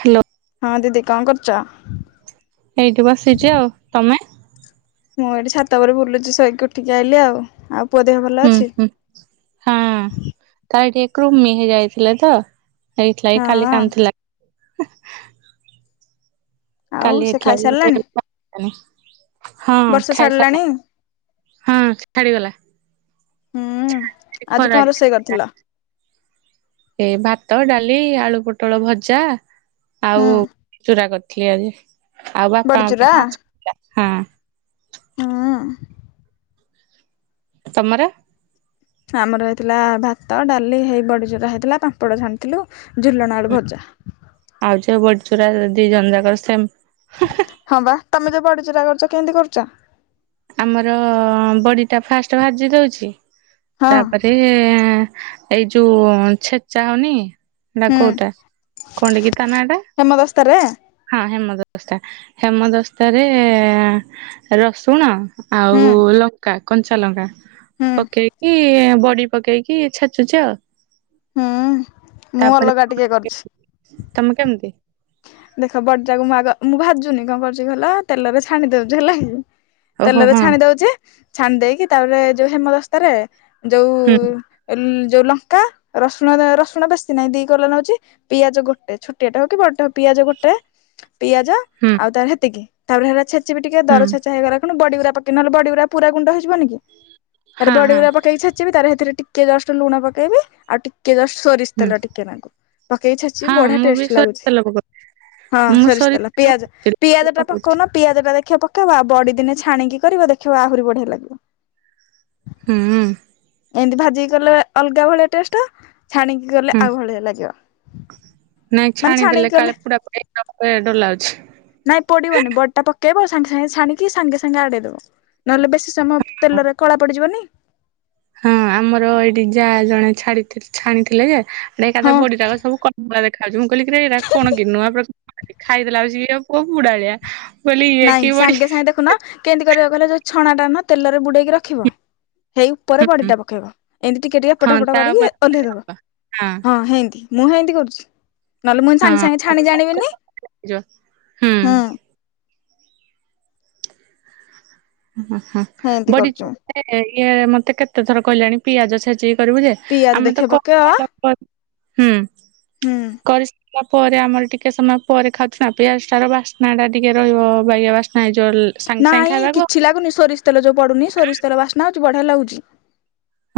Hello. ହଁ ଦିଦି କଣ କରୁଚ? ଏଇଟି ବସିଚି ଆଉ, ତମେ? ମୁଁ ଏଇଠି ଛାତ ଉପରେ ବୁଲୁଚି ଶୋଇକି ଉଠିକି ଆଇଲି ଆଉ, ଆଉ ପୁଅ ଦେହ ଭଲ ହୁଁ, ଅଛି? ହୁଁ, ହଁ [unintelligible] ମିିହେ ଯାଇଥିଲେ ତ, ହେଇଥିଲା ହଁ କି କାଲି କାନ୍ଦୁଥିଲା। ଆଉ କାଲି ସେ ହେଇଥିଲା ଖାଇସାରିଲାଣି? ବଳେ, ହଁ ବର୍ଷା ଛାଡିଲାଣି? ଖାଇସାରିଲା। ହଁ ଛାଡିଗଲା, ହୁଁ। ଆଜି କଣ ଖରା ରୋଷେଇ କରିଥିଲ? ଏ ଭାତ, ଡାଲି, ଆଳୁ ପୋଟଳ ଭଜା, ହୁଁ ଆଉ ଚୁରା କ [unintelligible] ଆାଜି। ବଡ଼ିଚୁରା ହୁଁ, ତମର? ଆମର ହେଇଥିଲା ଭାତ, ଡାଲି ହେଇ ବଡ଼ିଚୁରା ହେଇଥିଲା। ପାମ୍ପଡ଼ ଛାଣିଥିଲୁ। ଝୁଲଣ ଆଳୁ ଭଜା ଆଳୁ ଚପ ବଡି ଚୁରା ଦି ଜନଜାକର ସେମ। ହଁ ବା ତମେ ଯୋଉ ବଡିଚୁରା କରୁଛ କେମିତି କରୁଛ? ଆମର ବଡିଟା ଫାଷ୍ଟ ଭାଜି ଦଉଛି ହଁ ତାପରେ, ସିଏ ଏଇ ଯୋଉ ଛେଚା ହଉନି? ନା ହୁଁ କଉଟା, କଉଟାକିତା ନା ଟା? ହେମଦସ୍ତାରେ? ହଁ ହେମଦସ୍ତା ହେମଦସ୍ତାରେ ରସୁଣ, ହୁଁ ଆଉ ଲଙ୍କା କଞ୍ଚା ଲଙ୍କା ହୁଁ ପକେଇକି ବଡି ପକେଇକି ଛେଚୁଛି ଆଉ। ହୁଁ। ମୁଁ ତାପରେ ଅଲଗା ଟିକେ କରୁଛି। [unintelligible] ତମେ କେମିତି? ଦେଖ ବଡିଟାକୁ ମୁଁ ଆଗ ମୁଁ ଭାଜୁନି କଣ କରୁଛି କହିଲ ତେଲରେ ଛାଣି ଦଉଛି ହେଲାକି। ଓହୋ ତେଲରେ ହଁ ଛାଣି ଦଉଛି ଛାଣି ଦେଇକି ତାପରେ ଯୋଉ ହେମଦସ୍ତାରେ ଯୋଉ ହୁଁ ଯୋଉ ଲଙ୍କା ରସୁଣ ରସୁଣ ବେଶୀ ନାହିଁ ଦି କଲା ନଉଛି। ପିଆଜ ଗୋଟେ ଛୋଟିଆଟା ହଉ କି ବଡ଼ଟା ହଉ ପିଆଜ ଗୋଟେ ପିଆଜ ହୁଁ। ତାପରେ ହେତିକି ତାପରେ ହେତା ଛେଚିବି ଟିକେ ହୁଁ ଦର ଛେଚା ହେଇଗଲାଣ ଖେରୁ ବଡିଗୁରା ପକେଇବି ନେଲେ ବଡିଗୁରା ପୁର ଗୁଣ୍ଡ ହେଇଯିବନି କି? ତାର ହଁ ହଁ ବଡିଗୁୁରା ପକେଇକି ଛାଚିବି ତାର ସେଥିରେ ଟିକେ ଜଷ୍ଟ ଲୁଣ ପକେଇବି ଆଉ ଟିକେ ଟିକେ ଜଷ୍ଟ ସୋରିଷ ହୁଁ ତେଲ ଟିକେନାଙ୍କୁ ପକେଇ ଛେଚିବି ହଁ ବଢିଆ ମୁଁ ବି ଟେଷ୍ଟ ସୋରିଷ ଲାଗୁଛି। ତେଲ ପକଉଛି ହଁ ମୁଁ ସରିଷ ସୋରିଷ ତେଲ ପିଆଜ ପକଉଛି ପିଆଜ ଟା ପକଉଛି ପକଉନ ପିଆଜଟା ଦେଖିବ ପକେଇବା ଆଉ ବଡିଦିନେ ଛାଣିକି କରିବ ଦେଖିବ ଆହୁରି ବଢିଆ ଲାଗିବ। ହୁଁ। ଏମିତି ଭାଜିକି କଲେ ଅଲଗା ଭଳିଆ ଟେଷ୍ଟ ଛାଣିକି କଲେ ହୁଁ ଆଉ ଭଳିଆ ଲାଗିବ। ନାଇଁ ମାନେ ଛାଣିକି ଛାଣିଦେଲେ କଲେ କାଳେ ପୁଡ଼ା ପୁଡ଼ି ମୋତେ ଡର ନାଇଁ ଲାଗୁଛି। ପୋଡିବନି ବଡିଟା ପକେଇବ ସାଙ୍ଗେ ସାଙ୍ଗେ ଛାଣିକି ସାଙ୍ଗେ ସାଙ୍ଗେ ଆଡ଼େଇଦେବ ନହେଲେ ବେଶୀ ସମୟ ତେଲରେ କଳା ପଡ଼ିଯିବନି? ହଁ ଆମର ଏଇଠି ଯା ଜଣେ ଛାଡି ଛାଣିଥିଲେ ଯେ ହଁ ଏକାଥରେ ବଡିଟାକ ସବୁ ଦେଖାଯାଉଛି ମୁ କହିଲି କିରେ ଏରା କଣ କି ନୂଆ ପ୍ରସ୍ତୁତି [unintelligible] ଖାଇଦେଲା ଲାଗୁଛି କଣ ପୁଡ଼ାଳିଆ। ମୁଁ କହିଲି ଇଏ ନାଇଁ କି ବଡି? ସାଙ୍ଗେ ସାଙ୍ଗେ ଦେଖୁନ କେମିତି କରିବ କହିଲ ଯେୋଉ ଛଣାଟା ନା ତେଲରେ ବୁଡ଼େଇକି ରଖିବ। ହେଇ ଉପରେ ବଡିଟା ପକେଇବ ଏମିତି ଟିକେ ଟିକେ ଏପଟ ହଁ ସେପଟ କରିକି ତାପରେ କହିଲି ଓହ୍ଲେଇଦବ ହଁ ହେମିତି। ମୁଁ ସେମିତି କରୁଛି ନହେଲେ ମୁଁ ସାଙ୍ଗେ ସାଙ୍ଗେ ହଁ ଛାଣି ଜାଣିବିନି ହୁଁ। ହଁ ହଁ ହେନ୍ତି ବଡି କରୁଛୁ ଏ ଇଏ ମୋତେ କେତେ ଥର କହିଲେଣି ପିଆଜ ଛେଚିକି କରିବୁ ଯେ ପିଆଜ ଆମେ ତ ଦେଖେ [unintelligible] ପକେଇବ ହୁଁ କରି ହୁଁ କରିସାରିଲାପରେ ଆମର ଟିକେ ସମୟ ପରେ ଖାଉଛୁ ନା ପିଆଜଟା ର ବାସ୍ନାଟା ଟିକେ ରହିବ ଅବାଗିଆ ବାସ୍ନା। ନାଇଁ ଜଲ୍ ନାଇଁ କିଛି ଲାଗୁନି ସରିଷ ତେଲ ଯୋଉ ପଡୁନି ସରିଷ ତେଲ ବାସ୍ନା ହଉଛି ବଢିଆ ଲାଗୁଛି।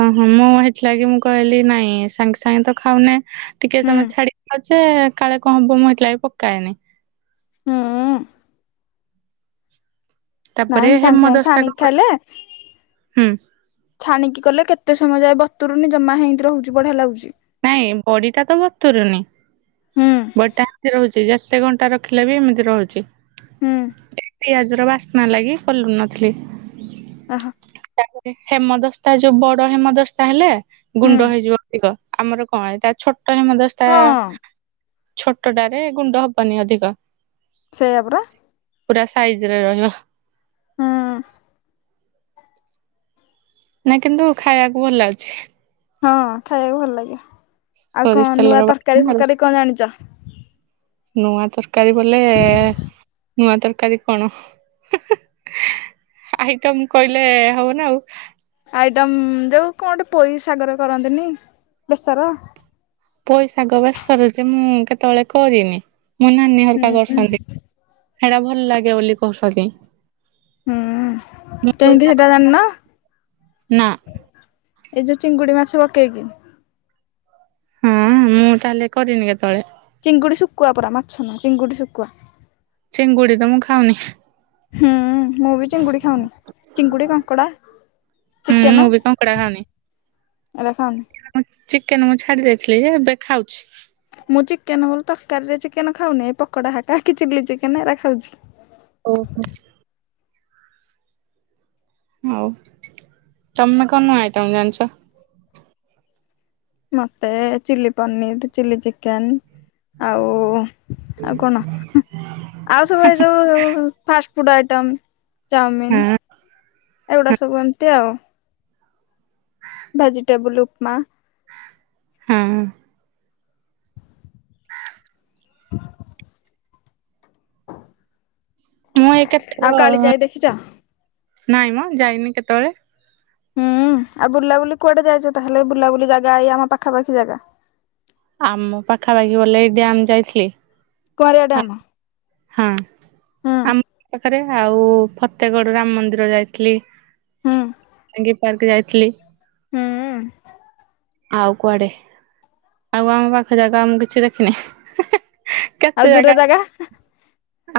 ଓହୋ ମୁଁ ହେଇଥିଲାଗୁ ମୁଁ କହିଲି ନାଇଁ ସାଙ୍ଗେ ସାଙ୍ଗେ ତ ଖାଉନେ ଟିକେ ହୁଁ ସମୟ ଛାଡି ଖାଉଛେ। ସେ କାଳେ କଣ ହବ ମୁଁ ଏଇଥି ଲାଗି ପକାଏନି। ହୁଁ। ତାପରେ ନାଇଁ ସାଙ୍ଗେ ସାଙ୍ଗେ ହେମଦସ୍ତା କ ଛାଣିକି ଖାଇଲେ। ହୁଁ ଛାଣିକି କଲେ କେତେ ସମୟ ଯାଏ ବତୁରୁନି ଜମା ହେନ୍ତି ରହୁଛି ବଢିଆ ଲାଗୁଛି। ନାଇଁ ବଡ଼ିଟା ତ ବତୁରେନି। ହୁଁ ବଡିଟା ହେମିତି ରହୁଛି ଯେତେ ଘଣ୍ଟା ରଖିଲେ ବି ଏମିତି ରହୁଛି। ହୁଁ ଏ ପିଆଜ ର ବାସ୍ନା ଲାଗି ଖୋଲୁ ନଥିଲି। ଓହ। ତାପରେ ହେମଦସ୍ତା ଯୋଉ ବଡ ହେମଦସ୍ତା ହେଲେ ହୁଁ ଗୁଣ୍ଡ ହେଇଯିବ ଅଧିକ। ଆମର କଣ ଏଟା ଛୋଟ ହେମଦସ୍ତା। ହଁ ଛୋଟଟାରେ ଗୁଣ୍ଡ ହବନି ଅଧିକ। ସେଇଆ ପରା। ପୁରା ସାଇଜରେ ରହିବ। ହୁଁ। ନାଇଁ କିନ୍ତୁ ଖାଇବାକୁ ଭଲ ଲାଗୁଛି। ହଁ ଖାଇବାକୁ ଭଲ ଲାଗେ ଆଉ ସୋରିଷ କଣ ନୂଆ ତେଲର ତରକାରୀ ବାସ୍ନା ଫରକାରୀ କଣ ଜାଣିଛ? ନୂଆ ତରକାରୀ ବୋଲେ ନୂଆ ତରକାରୀ କଣ ଆଇଟମ୍ କହିଲେ ହବନା ଆଉ। ଆଇଟମ ଯୋଉ କଣ ଗୋଟେ ପୋଇ ସାଗର କରନ୍ତିନି ବେସର? ପୋଇ ଶାଗ ବେଷର ଯେ ମୁଁ କେତେବେଳେ କରିନି ମୋ ନାନୀ ହୁଁ ହରିକା ହୁଁ କରୁସନ୍ତି। ହେରା ଭଲ ଲାଗେ ବୋଲି କହୁଛନ୍ତି। ହୁଁ ମୁଁ ପୋଇ କେମିତି ଶାଗ ହେଟା ଜାଣିିନ? ନା ଏଇ ଯୋଉ ଚିଙ୍ଗୁଡ଼ି ମାଛ ପକେଇକି। ହଁ ମୁଁ ତାହେଲେ କରିନି କେତେବେଳେ। ଚିଙ୍ଗୁଡି ଶୁକୁଆ ପରା ମାଛ ନୁହୁଁ ଚିଙ୍ଗୁଡି ଶୁକୁଆ। ଚିଙ୍ଗୁଡ଼ି ତ ମୁଁ ଖାଉନି। ହୁଁ ମୁଁ ବି ଚିଙ୍ଗୁଡି ଖାଉନି ଚିଙ୍ଗୁଡି କଙ୍କଡା। ହୁଁ ମୁଁ ଚିକେନ ବି କଙ୍କଡା ଖାଉନି। ଏରା ଖାଉନି। ଚିକେନ ମୁଁ ଛାଡି ଦେଇଥିଲି ଯେ ଏବେ ଖାଉଛି। ମୁଁ ଚିକେନ କଲେ ତରକାରୀରେ ଚିକେନ ଖାଉନି ଏଇ ପକଡା ହକା କି ଚିଲି ଚିକେନ ଏରା ଖାଉଛି। ଓହୋ। ହଉ ତମେ କଣ ନୂଆ ଆଇଟମ ଜାଣିଛ? ମତେ ଚିଲିପନିର ଚିଲି ଚିକେନ ଆଉ ଆଉ କଣ ଆଉ ସବୁ ଏ ଯଉ ଫାଷ୍ଟ ଫୁଡ ଆଇଟମ୍। ଚାଉମିିନ ହଁ ଏଗୁଡା ସବୁ ଏମିତି ଆଉ। ଭେଜିଟେବଲ ଉପ ମା। ହଁ। ହ ମୁଁ ଏ କେ ଆଉ କାଳିଜାଇ ଦେଖିଛ? ନାଇଁ ମ ଯାଇନି କେତେବେଳେ। ହୁଁ ଆଉ ବୁଲାବୁଲି କୁଆଡେ ଯାଇଛ ତାହେଲେ ବୁଲାବୁଲି ଜାଗା ଏଇ ଆମ ପାଖାପାଖି ଜାଗା। ଆମ ପାଖାପାଖି ବଲେ ଏଇ ଡ୍ୟାମ୍ ଯାଇଥିଲି। କରୋ ଡାମା। ହଁ ଆମ ପାଖରେ ଆଉ ଫତେଗଡ ରାମ ମନ୍ଦିର ଯାଇଥିଲି। ହୁଁ ଆଙ୍ଗେ ପାର୍କ ଯାଇଥିଲି। ହୁଁ ଉଁ। ଆଉ କୁଆଡେ ଆଉ ଆମ ପାଖ ଯାଗା ଆଉ ମୁଁ କିଛି ଦେଖିନି। ଆଉ କେତେ ଦୂର ଜାଗା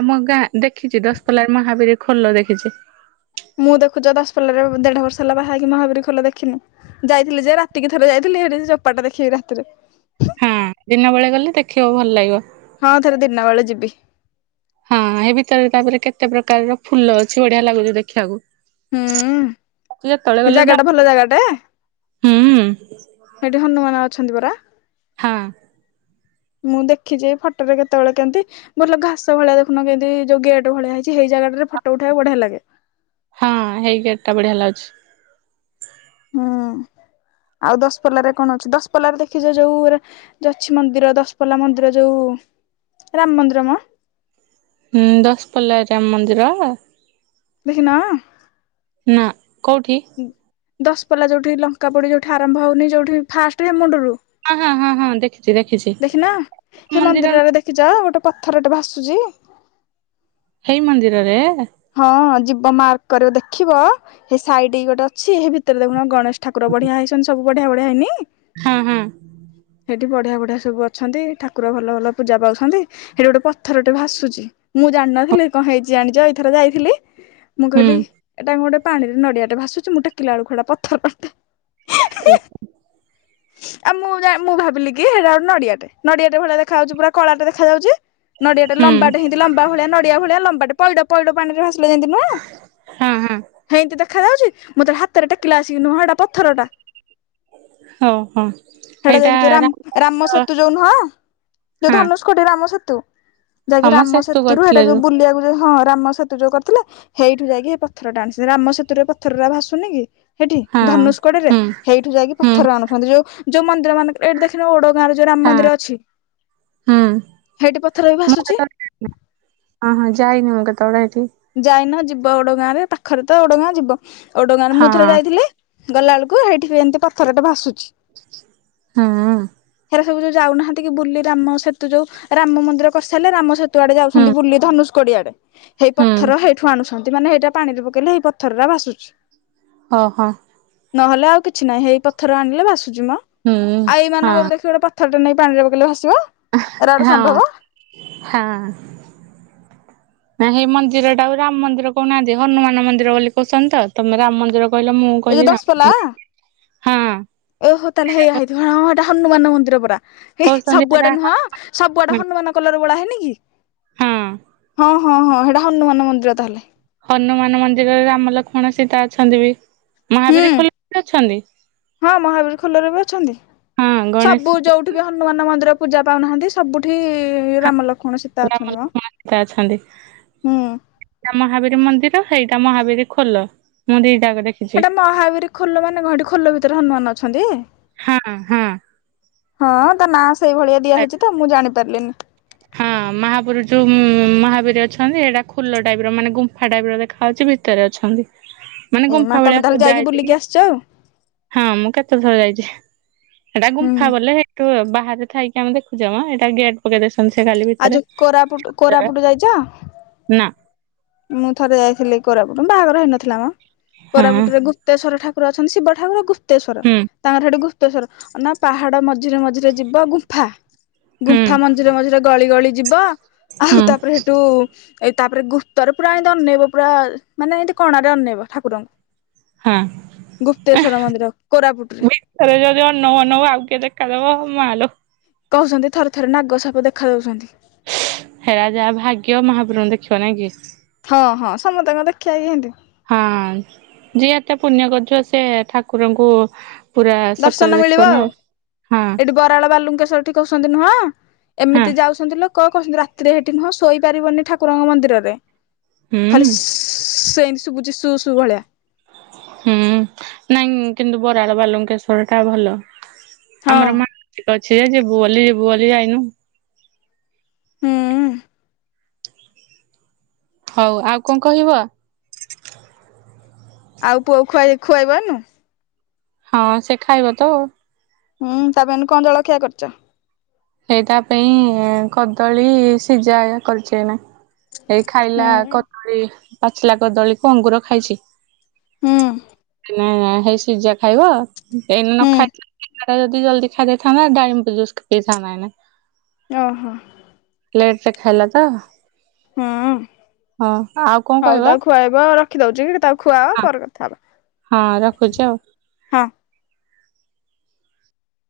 ଆମ ଗାଁ ଦେଖିଛି ଦଶ ପଲାର ମହାବୀର ଖୋଲ ଦେଖିଛି। ମୁଁ ଦେଖୁଛ ଦଶପଲାରେ ଦେଢ ବର୍ଷ ହେଲା ବାହା ହେଇକି ମହାବୀର ଖୋଲ ଦେଖିନି। ଯାଇଥିଲି ଯେ ରାତିକି ଥରେ ଯାଇଥିଲି ହେଠି ଚୋପାଟା ଦେଖିବି ରାତିରେ। ହଁ। ଦିନ ବେଳେ ଗଲେ ଦେଖିବାକୁ ଭଲ ଲାଗିବ। ହଁ ଥରେ ଦିନ ବେଳେ ଯିବି। ହଁ, ଏ ଭିତରେ ତାପରେ କେତେ ପ୍ରକାରର ଫୁଲ ଅଛି ବଢିଆ ଲାଗୁଛି ଦେଖିବାକୁ। ହଁ। ଯେତେବେଳେ ସେ ଗଲେ ଡା ଜାଗାଟା ଭଲ ଜାଗାଟା। ହୁଁ ସେଇଠି ହନୁମାନ ଅଛନ୍ତି ପରା। ହଁ। ମୁଁ ଦେଖିଛି ଏଇ ଫଟୋରେ କେତେବେଳେ କେମିତି? ମୋରଲ୍ ଘାସ ଭଳିଆ ଦେଖୁନ କେଏନ୍ତି ଯୋଉ ଗେଟ୍ ଭଳିଆ ହେଇଚି। ସେଇ ଜାଗାଟାରେ ଫଟୋ ଉଠେଇବାକୁ ବଢିଆ ଲାଗେ। ହଁ ହେଇ ଗେଟ୍ ଟା ବଢିଆ ଲାଗୁଚି। ହୁଁ ଆଉ ଦଶପଲ୍ଲାରେ କଣ ଅଛି? ଦଶପଲ୍ଲାରେ ଦେଖିଛ ଯୋଉ ଯୋଉ ଅଛି ମନ୍ଦିର, ଦଶପଲ୍ଲା ମନ୍ଦିର, ଯୋଉ ରାମ ମନ୍ଦିର ମ। ହଁ ଦଶପଲ୍ଲା ରାମ ମନ୍ଦିର। ଦେଖିନ। ନା କୋଉଠି? ଦଶପଲ୍ଲା ଯୋଉଠି, ଲଙ୍କା ପୋଡି ଯୋଉଠି, ଆରମ୍ଭ ହଉନି ଯୋଉଠି, ଫାଷ୍ଟ ହେ ମୁଣ୍ଡରୁ ହଁ ହଁ ହଁ ହଁ ଦେଖିଛି ଦେଖିଛି ଦେଖିନା। ସେ ମନ୍ଦିର ମନ୍ଦିରରେ ଦେ ଦେଖିଚ ଗୋଟେ ପଥରଟେ ଭାୁସୁଛି। ହେଇ ମନ୍ଦିରରେ। ହଁ ଯିବ ମାର୍କ କରିବ ଦେଖିବ, ସେ ସାଇଡିକି ଗୋଟେ ଅଛି। ସେ ଭିତରେ ଦେଖୁନ ଗଣେଶ ଠାକୁର ବଢିଆ ହେଇଚନ୍ତି। ସବୁ ବଢିଆ ବଢିଆ ହେଇନି। ହଁ ହଁ। ସେଠି ବଢିଆ ବଢିଆ ସବୁ ଅଛନ୍ତି। ଠାକୁର ଭଲ ଭଲ ପୂଜା ପାଉଛନ୍ତି। ସେଠି ଗୋଟେ ପଥରଟେ ଭାସୁଚି। ମୁଁ ଜାଣିନଥିଲି କଣ ହେଇଚି। ଜାଣିଚ ଏଇଥର ଯାଇଥିଲି ମୁଁ ହୁଁ କହିଲି ଏଇଟା କଣ ଗୋଟେ ପାଣିରେ ନଡିଆଟେ ଭାସୁଛି। ମୁଁ ଟେକିଲା ବେଳକୁ ପଥର ଟା। [inaudible] ଆଉ ମୁଁ ଜା-ମୁଁ ଭାବିଲି କି ସେଇଟା ଗୋଟ ନଡିଆଟେ। ନଡିଆଟେ ଭଳିଆ ଦେଖାଯାଉଚି ପୁରା କଳାଟେ ଦେଖାଯାଉଚି। ନଡିଆ ଟା ହୁଁ ଲମ୍ବାଟା ହେଏନ୍ତି ଲମ୍ବା ଭଳିଆ ନଡିଆ ଭଳିଆ ଲମ୍ବାଟେ ପଇଡ। ପଇଡ ପାଣିରେ ଭାସିଲେ ଯେମିତି ନୁହଁ ହଁ ହଁ ହେଏନ୍ତି ଦେଖାଯାଉଛି। ମୁଁ ତାକୁ ହାତରେ ଟେକିଲା ଆସିକି ନୁହଁ, ଏଟା ପଥର ଟା। ହଁ ହଁ। ସେଟା ସେଇଟା ଯାଇକି ଯୋଉ ରାମ ରାମ୍-ରାମସେତୁ ଯୋଉ ନୁହଁ, ଯୋଉ ହଁ ଧନୁଷ୍କଟି ରାମସେତୁ ହଁ ଯାହାକି ମ ସେତୁ ରାମସେତରୁ ଏଇଟା କରିଥିଲେ ଯୋଉ ବୁଲିବାକୁ ଯାଏ, ହଁ ରାମସେ ତୁ ଯୋଉ କରିଥିଲେ। ସେଇଠୁ ଯାଇକି ସେ ପଥରଟା ଆଣି ରାମ ସେତୁରେ ପଥର ଗୁଡା ଭାସୁନି କି ସେଇଠି ହଁ ଧନୁଷ୍କଡରେ ହୁଁ ସେଇଠୁ ଯାଇକି ହୁଁ ପଥର ଆଣୁଥାନ୍ତି ଯୋଉ। ଯୋଉ ମନ୍ଦିର ମାନ ଏଇଠି ଦେଖିନ ଓଡ ଗାଁ ର ଯୋଉ ରାମ ହଁ ମନ୍ଦିର ଅଛି। ସେଇଠି ପଥର ବି ଭାସୁଛି। ଅ ହଁ ଯାଇନି ମୁଁ କେତବଳେ ଏଠି। ଯାଇନ ଯିବ ଓଡ ଗାଁରେ ପାଖରେ ତ ଓଡ ଗାଁ ଯିବ। ଓଡ ଗାଁ ରେ ମୁଁ ଥରେ ହଁ ଯାଇଥିଲି। ଗଲାବେଳକୁ ହେଇଠି ବି ଏମିତି ପଥରଟେ ଭାସୁଛି। ହୁଁ। ପାଖରେ ସବୁ ଯୋଉ ଯାଉନାହାନ୍ତି କି ବୁଲି ରାମସେତୁ ଯୋଉ, ରାମ ମନ୍ଦିର କରିସାରଲେ, ରାମସେତୁ ତୁ ଆଡେ ହୁଁ ଯାଉଛନ୍ତି ବୁଲି ଧନୁସ୍କଡି ଆଡେ ହେଇ ହୁଁ ପଥର ସେଇଠୁ ଆଣୁଛନ୍ତି ମାନେ ଏଇଟା ପାଣିରେ ପକେଇଲେ, ଏଇ ପଥରଟା ଭସୁଛି। ଓ ହଁ। ନହେଲେ ଆଉ କିଛି ନାହିଁ ହେଇ ପଥର ଆଣିଲେ ଭାସୁଛି ମ। ହୁଁ ଆଉ ଏଇ ହଁ ମାନଙ୍କର ଦେଖିବ ଗୋଟେ ପ ଥରଟେ ନେଇ ପାଣିରେ ପକଇଲେ ଭାସିବ। ଏରା ଗୋଟେ ହଁ। ସମ୍ଭବ ହଁ। [unintelligible] ନା ସେଇ ମନ୍ଦିର ଟା ଆଉ ରାମ ମନ୍ଦିର କହୁନାହାନ୍ତି ହନୁମାନ ମନ୍ଦିର ବୋଲି କହୁଛନ୍ତି ତମେ ରାମ ମନ୍ଦିର କହିଲ ମୁଁ ଏଇ ଯ କହିଲି ରାମ ଦଶ ପଲା ହଁ ଓହୋ ତାହେଲେ ହେଇଥିବ ହଁ ଏଇଟା ହନୁମାନ ମନ୍ଦିର ପୁରା ଏ କହୁଛନ୍ତି ସବୁଆଡେ ସେଟା ନୁହଁ ସବୁଆଡେ ହନୁମାନ କଲର ଭଳା ହେନି କି? ହଁ ହଁ ହଁ ହଁ ହେଟା ହନୁମାନ ମନ୍ଦିର ତାହେଲେ ହନୁମାନ ମନ୍ଦିରରେ ରାମ ଲକ୍ଷ୍ମଣ ସୀତା ଅଛନ୍ତି ବି ହୁଁ ମହାବୀର ଖୋଲରେ ଅଛନ୍ତି ହଁ ମହାବୀର ଖୋଲରେ ବି ଅଛନ୍ତି। ହଁ ସବୁ ଗଣେଶ ଯୋଉଠି ବି ହନୁମାନ ମନ୍ଦିର ପୂଜା ପାଉନାହାନ୍ତି ସବୁଠି ରାମ ଲକ୍ଷ୍ମଣ ସେ ରାମ ଲକ୍ଷ୍ମଣ ସୀତା ଅଛନ୍ତି ହୁଁ ସେଇଟା ମହାବୀର ମନ୍ଦିର ସେଇଟା ମହାବୀର ଖୋଲ ମୁଁ ଦିଟା ଦେଖି ସେଇଟା ମହାବୀର ଖୋଲ ମାନେ ଖୋଲ ଭିତରେ ହନୁମାନ ଅଛନ୍ତି। ହଁ ହଁ। ହଁ ତା ନାଁ ସେଇଭଳିଆ ଦିଆ ହେଇଛି ତ ମୁଁ ଜାଣି ପାରିଲିନି। ମହାବୀର ଯୋଉ ମହାବୀର ଅଛନ୍ତି ଏଇଟା ଖୁଲ ଟାଇପ ର ମାନେ ଗୁମ୍ଫା ଟାଇପ ର ଦେଖାହେଉଛି ଭିତରେ ଅଛନ୍ତି। ମାନେ ଏଇ ଗୁମ୍ଫା ମା ଭଳିଆ ତମେ ତାହେଲେ ସଜା ଯାଇକି ହେଇଛି ବୁଲିକି ଆସିଛ ଆଉ? ହଁ ମୁଁ କେତେ ଥର ଯାଇଛି ସେଟା ହୁଁ ଗୁମ୍ଫା ବଲେ ହେଇ ତୁ ବାହାରେଥାଇକି ଆମେ ଦେଖୁଚେ ମ ଏଟା ଗେଟ [unintelligible] ଆଉ ଯୋଉ କୋରାପୁଟ କୋରାପୁଟ ଯାଇଛ? ନା ମୁଁ ଥରେ ଯାଇଥିଲି କୋରାପୁଟ ବାହାଘର ହେଇନଥିଲା ମ ହଁ କୋରାପୁଟରେ ପ୍ତେଶ୍ୱର ଠାକୁର ଅଛନ୍ତି ଶିବଠାକୁର ଗୁପ୍ତେଶ୍ୱର ହୁଁ ତାଙ୍କର ସେଠି ଗୁପତେଶଵର ନା ପାହାଡ ମଝିରେ ମଝିରେ। ଯିବ ଗୁମ୍ଫା ହୁଁ। ଗୁମ୍ଫା ମଞଝିରେ ମଝିରେ ଗଳି ଗଳି ଯିବ ଆଉ ହୁଁ। ତାପରେ ସେଠୁ ଏଇ ତାପରେ ଗୁପ୍ତର ପୁରା ଏମତି ଅନେଇବ ପୁରା ମାନେ ଏମିତି କଣାରେ ଅନେଇବ ଠାକୁରଙ୍କୁ ହଁ ଗୁପ୍ତେଶ୍ଵର ମନ୍ଦିର କୋରାପୁଟ ର ରେ ଯଦି ଅନାଉ ଅନାଉ ଆଉ କିଏ ଦେଖାଦବ ମାଲ କହୁଛନ୍ତି ଥରେ ଥରେ ନାଗ ସାପ ଦେଖା ଦଉଛନ୍ତି ହେରା ଯାହା ଭାଗ୍ୟ ମହାପ୍ରଭଣୁ ଦେଖିବ ନାଇଁ କି ହଁ ହଁ ସମସ୍ତଙ୍କ ଦେଖିବା କି ଏତି ହଁ ଯିଏ ଏତେ ପୁଣ୍ୟ କରୁଥିବ ସେ ଠାକୁରଙ୍କୁ ପୁରା ସତରେ ଦର୍ଶନ ଦେଖିବ ମିଳିବ ନା ଆଉ ହଁ ଏଠି ବରାଳ ବାଲୁଙ୍କେଶ୍ୱରଠି କହୁଛନ୍ତି ନୁହଁ ହଁ ଏମିତି ଯାଉ କହୁଛନ୍ତି ରାତିରେ ହେଇଠି ନୁହଁ ଶୋଇପାରିବନି ଠାକୁରଙ୍କ ମନ୍ଦିରରେ ହୁଁ ଖାଲି ସ୍ ସ୍ ସେଇନ୍ତି ଶୁଭୁଛିି ସୁ ସୁୁ ଭଳିଆ ହୁଁ ନାଇଁ କିନ୍ତୁ ବରାଳ ବାଲୁଙ୍କେଶ୍ଵର ଟା ଭଲ ହଁ ଆମର ମା ଅଛି ଯେ ଯିବୁଲି ଯିବୁ ବୋଲି ଯାଇନୁ ହୁଁ ହଉ ଆଉ କଣ କହିବ ଆଉ ପୁଅ ଖୁଆଇ ଖୁଆଇବନୁ ହଁ ସେ ଖାଇବ ତ ହୁଁ ତାପାଇଁ ଏଣୁ କଣ ଜଳଖିଆ କରିଛ? ସେଇଟା ପାଇଁ କଦଳୀ ସିଝା କରିଛ ନା ଏଇ ଖାଇଲା ହୁଁ କଦଳୀ ପାଚିଲା କଦଳୀକୁ ଅଙ୍ଗୁର ଖାଇଛି ହଁ ନା ହେଇ ସିଜା ଖାଇବ ଏଇନ ନ ହୁଁ ଖାଇ ଖା ଯଦି ଜଲଦିଇ ଦେଇଥାନ୍ ନା ଡାମ୍ ଜୁସ୍ ଥାନ୍ତା ଏଇନେ ଅହଁ। ଲେଟରେ ଖାଇଲା ତ ହୁଁ ହଁ ଆଉ କଣ ହଉ କହିବ ତାକୁ ଖୁଆଇବ ରଖି ଦଉଛି ତାକୁ ଖୁଆଅ ହଁ ପରେ କଥା ହବା। ହଁ ରଖୁଛି ଆଉ। ହଁ।